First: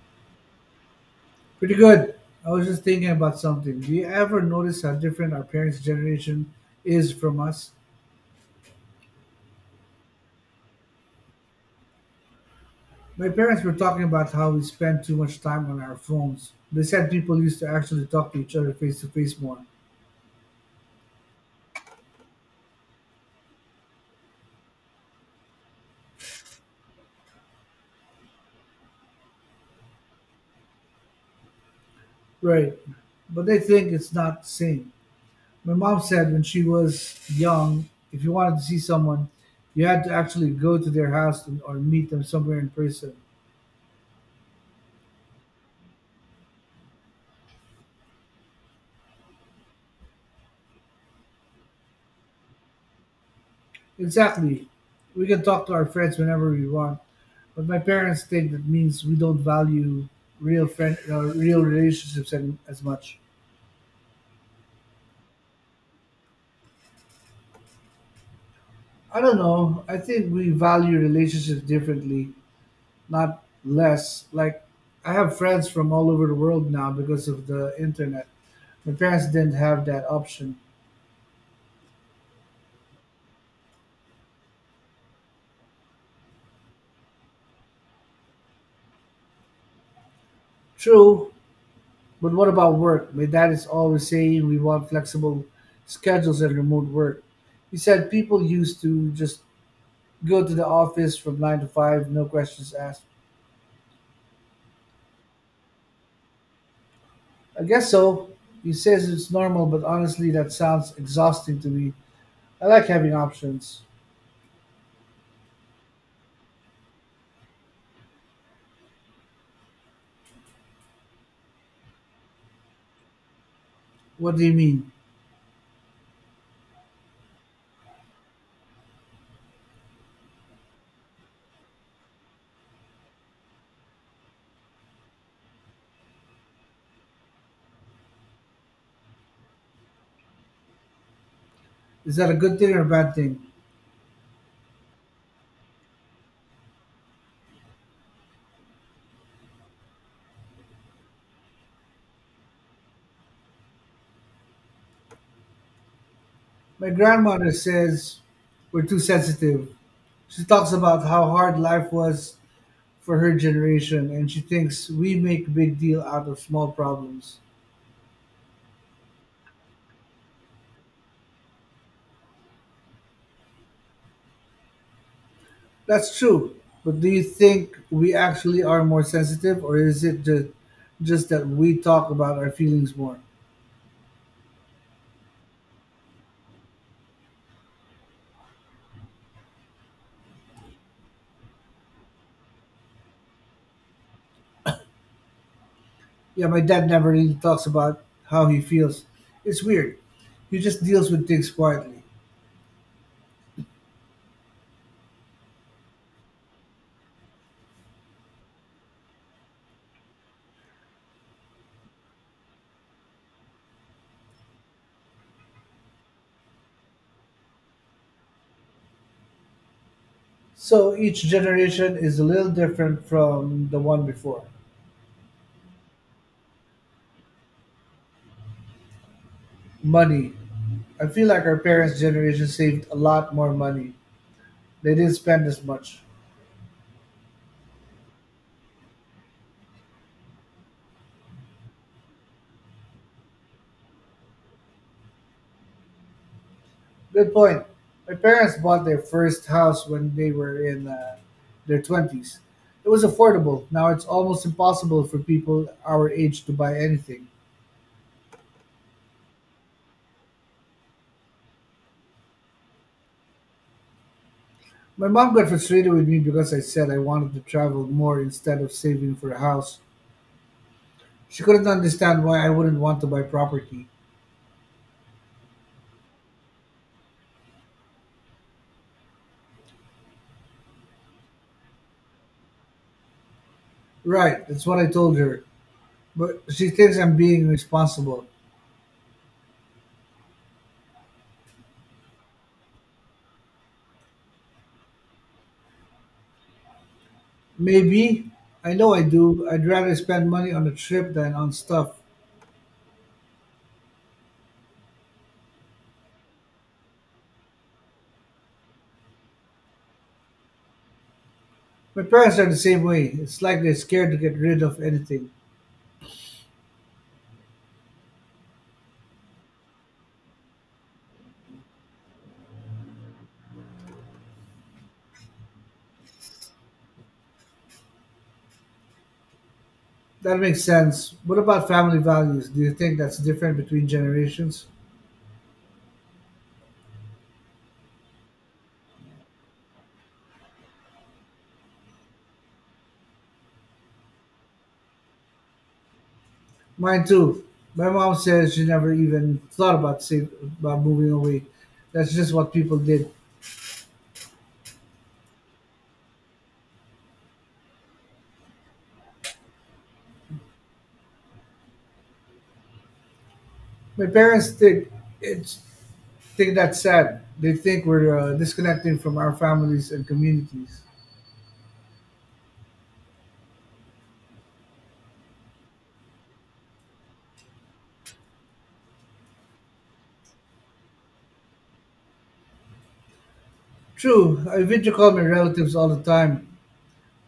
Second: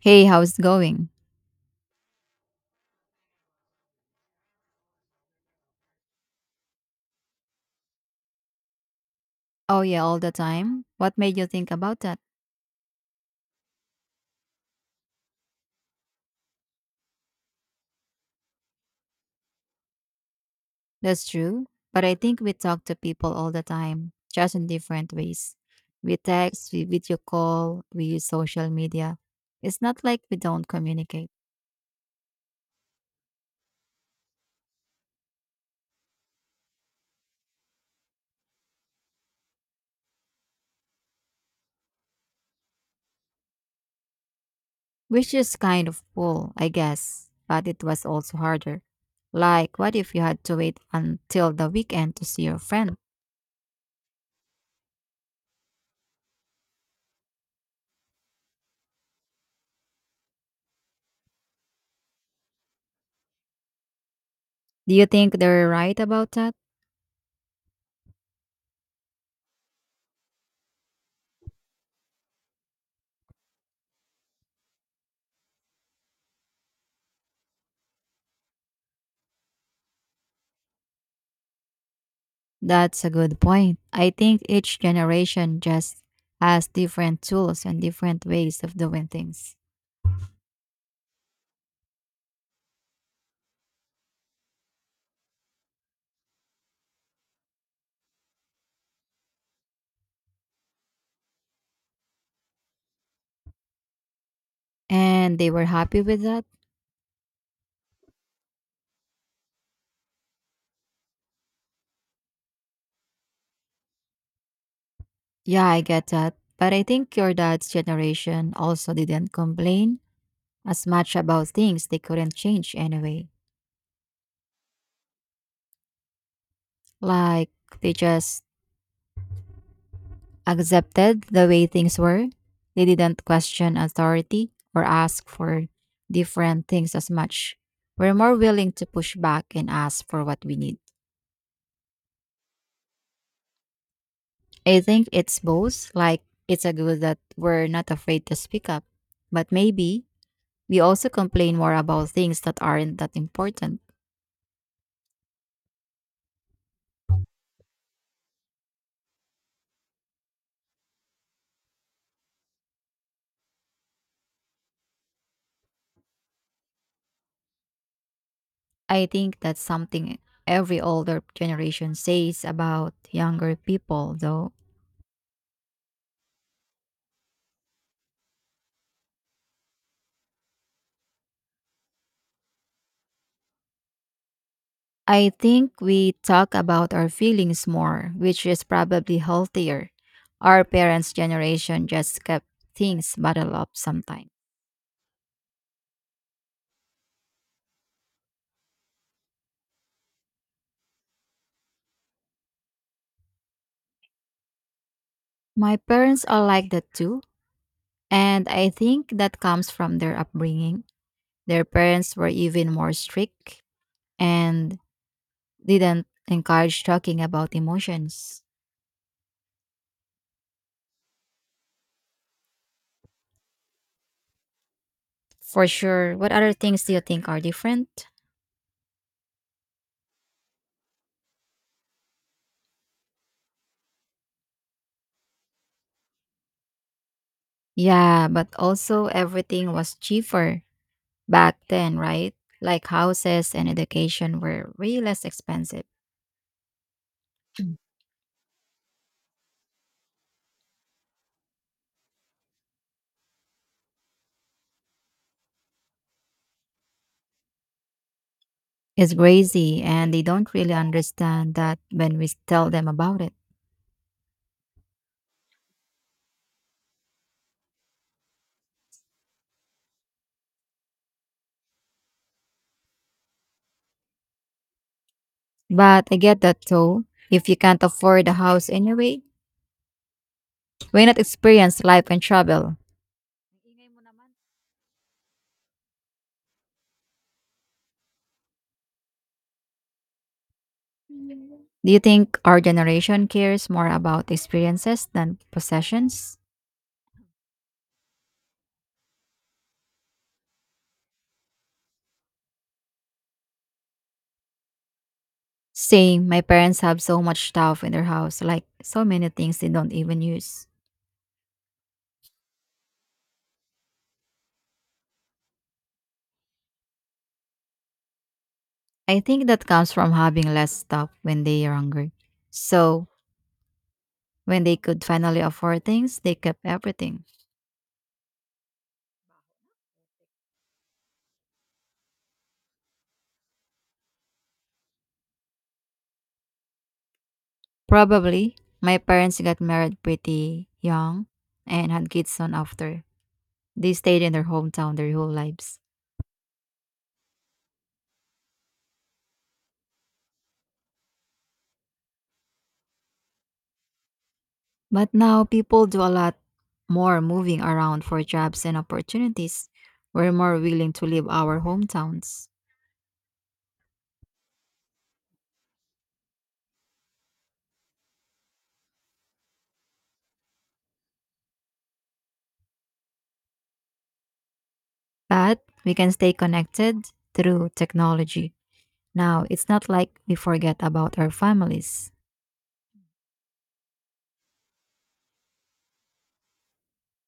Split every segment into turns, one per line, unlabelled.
Hey, how's it going?
Pretty good. I was just thinking about something. Do you ever notice how different our parents' generation is from us?
Oh, yeah, all the time. What made you think about that?
My parents were talking about how we spend too much time on our phones. They said people used to actually talk to each other face to face more.
That's true. But I think we talk to people all the time, just in different ways. We text, we video call, we use social media. It's not like we don't communicate,
Right. But they think it's not the same. My mom said when she was young, if you wanted to see someone, you had to actually go to their house and, or meet them somewhere in person.
which is kind of cool, I guess. But it was also harder. Like, what if you had to wait until the weekend to see your friend?
Exactly. We can talk to our friends whenever we want. But my parents think that means we don't value real as much.
Do you think they're right about that?
I don't know. I think we value relationships differently, not less. Like, I have friends from all over the world now because of the internet. My parents didn't have that option.
That's a good point. I think each generation just has different tools and different ways of doing things.
True, but what about work? My dad is always saying we want flexible schedules and remote work. He said people used to just go to the office from nine to five, no questions asked.
And they were happy with that.
I guess so. He says it's normal, but honestly, that sounds exhausting to me. I like having options.
Yeah, I get that. But I think your dad's generation also didn't complain as much about things they couldn't change anyway.
What do you mean?
Like they just accepted the way things were. They didn't question authority or ask for different things as much. We're more willing to push back and ask for what we need.
Is that a good thing or a bad thing?
I think it's both. Like, it's a good that we're not afraid to speak up. But maybe we also complain more about things that aren't that important.
My grandmother says we're too sensitive. She talks about how hard life was for her generation, and she thinks we make a big deal out of small problems.
I think that's something every older generation says about younger people, though.
That's true, but do you think we actually are more sensitive, or is it just that we talk about our feelings more?
I think we talk about our feelings more, which is probably healthier. Our parents' generation just kept things bottled up sometimes.
Yeah, my dad never really talks about how he feels. It's weird. He just deals with things quietly.
My parents are like that too, and I think that comes from their upbringing. Their parents were even more strict and didn't encourage talking about emotions.
So each generation is a little different from the one before.
For sure. What other things do you think are different?
Money. I feel like our parents' generation saved a lot more money. They didn't spend as much.
Yeah, but also everything was cheaper back then, right? Like houses and education were way less expensive.
Good point. My parents bought their first house when they were in their 20s. It was affordable. Now it's almost impossible for people our age to buy anything.
It's crazy, and they don't really understand that when we tell them about it.
My mom got frustrated with me because I said I wanted to travel more instead of saving for a house. She couldn't understand why I wouldn't want to buy property.
But I get that too. If you can't afford a house anyway, why not experience life and travel? Ingay mo naman.
Right, that's what I told her. But she thinks I'm being responsible.
Do you think our generation cares more about experiences than possessions?
Maybe. I know I do. I'd rather spend money on a trip than on stuff.
Same, my parents have so much stuff in their house, like so many things they don't even use.
My parents are the same way. It's like they're scared to get rid of anything.
I think that comes from having less stuff when they are hungry. So, when they could finally afford things, they kept everything.
That makes sense. What about family values? Do you think that's different between generations?
Probably, my parents got married pretty young and had kids soon after. They stayed in their hometown their whole lives.
Mine too. My mom says she never even about moving away. That's just what people did.
But now people do a lot more moving around for jobs and opportunities. We're more willing to leave our hometowns.
My parents it's think that's sad. They think we're disconnecting from our families and communities.
But we can stay connected through technology. Now, it's not like we forget about our families,
True, I video call my relatives all the time.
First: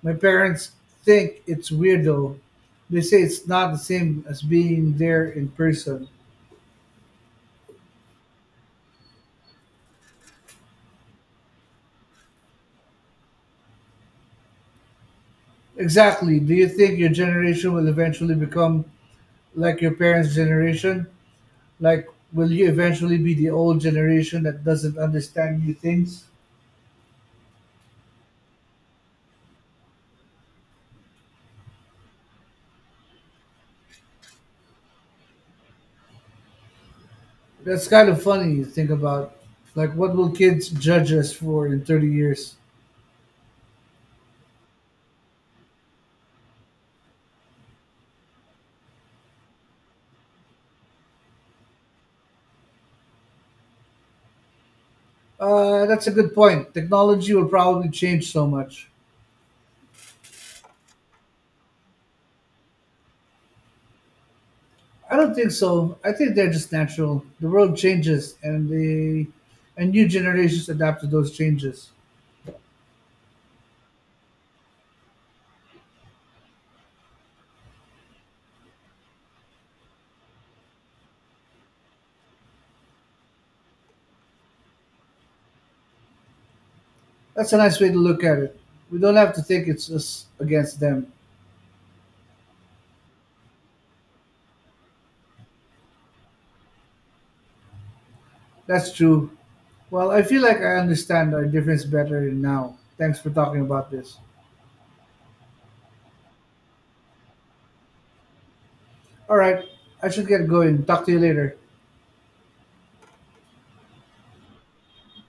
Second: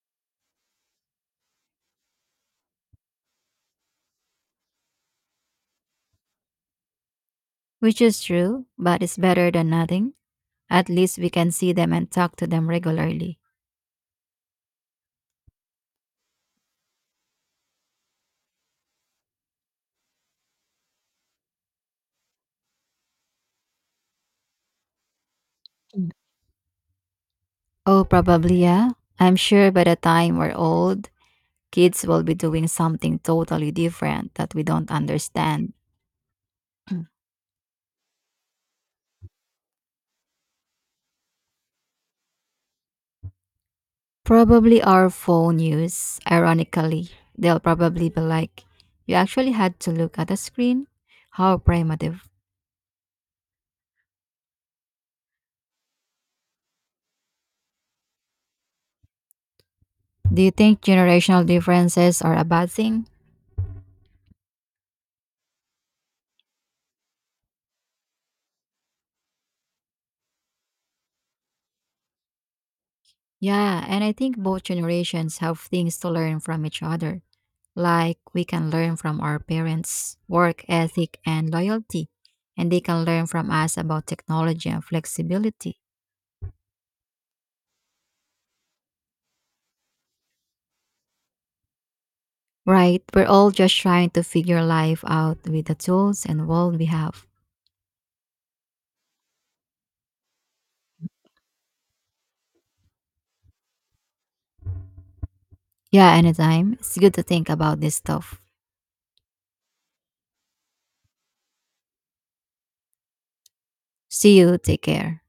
My parents think it's weird though. They say it's not the same as being there in person.
which is true, but it's better than nothing. At least we can see them and talk to them regularly.
Exactly. Do you think your generation will eventually become like your parents' generation? Like, will you eventually be the old generation that doesn't understand new
Mm.
things?
Oh, probably, yeah. I'm sure by the time we're old, kids will be doing something totally different that we don't understand.
That's kind of funny to think about. Like, what will kids judge us for in 30 years?
Probably our phone use, ironically. They'll probably be like, you actually had to look at a screen? How primitive.
That's a good point. Technology will probably change so much.
Do you think generational differences are a bad thing?
I don't think so. I think they're just natural. The world changes, and the and new generations adapt to those changes.
Yeah, and I think both generations have things to learn from each other. Like we can learn from our parents' work ethic and loyalty, and they can learn from us about technology and flexibility.
That's a nice way to look at it. We don't have to think it's us against them.
Right? We're all just trying to figure life out with the tools and world we have.
That's true. Well, I feel like I understand our difference better now. Thanks for talking about this.
Yeah, anytime. It's good to think about this stuff.
All right, I should get going. Talk to you later.
See you. Take care.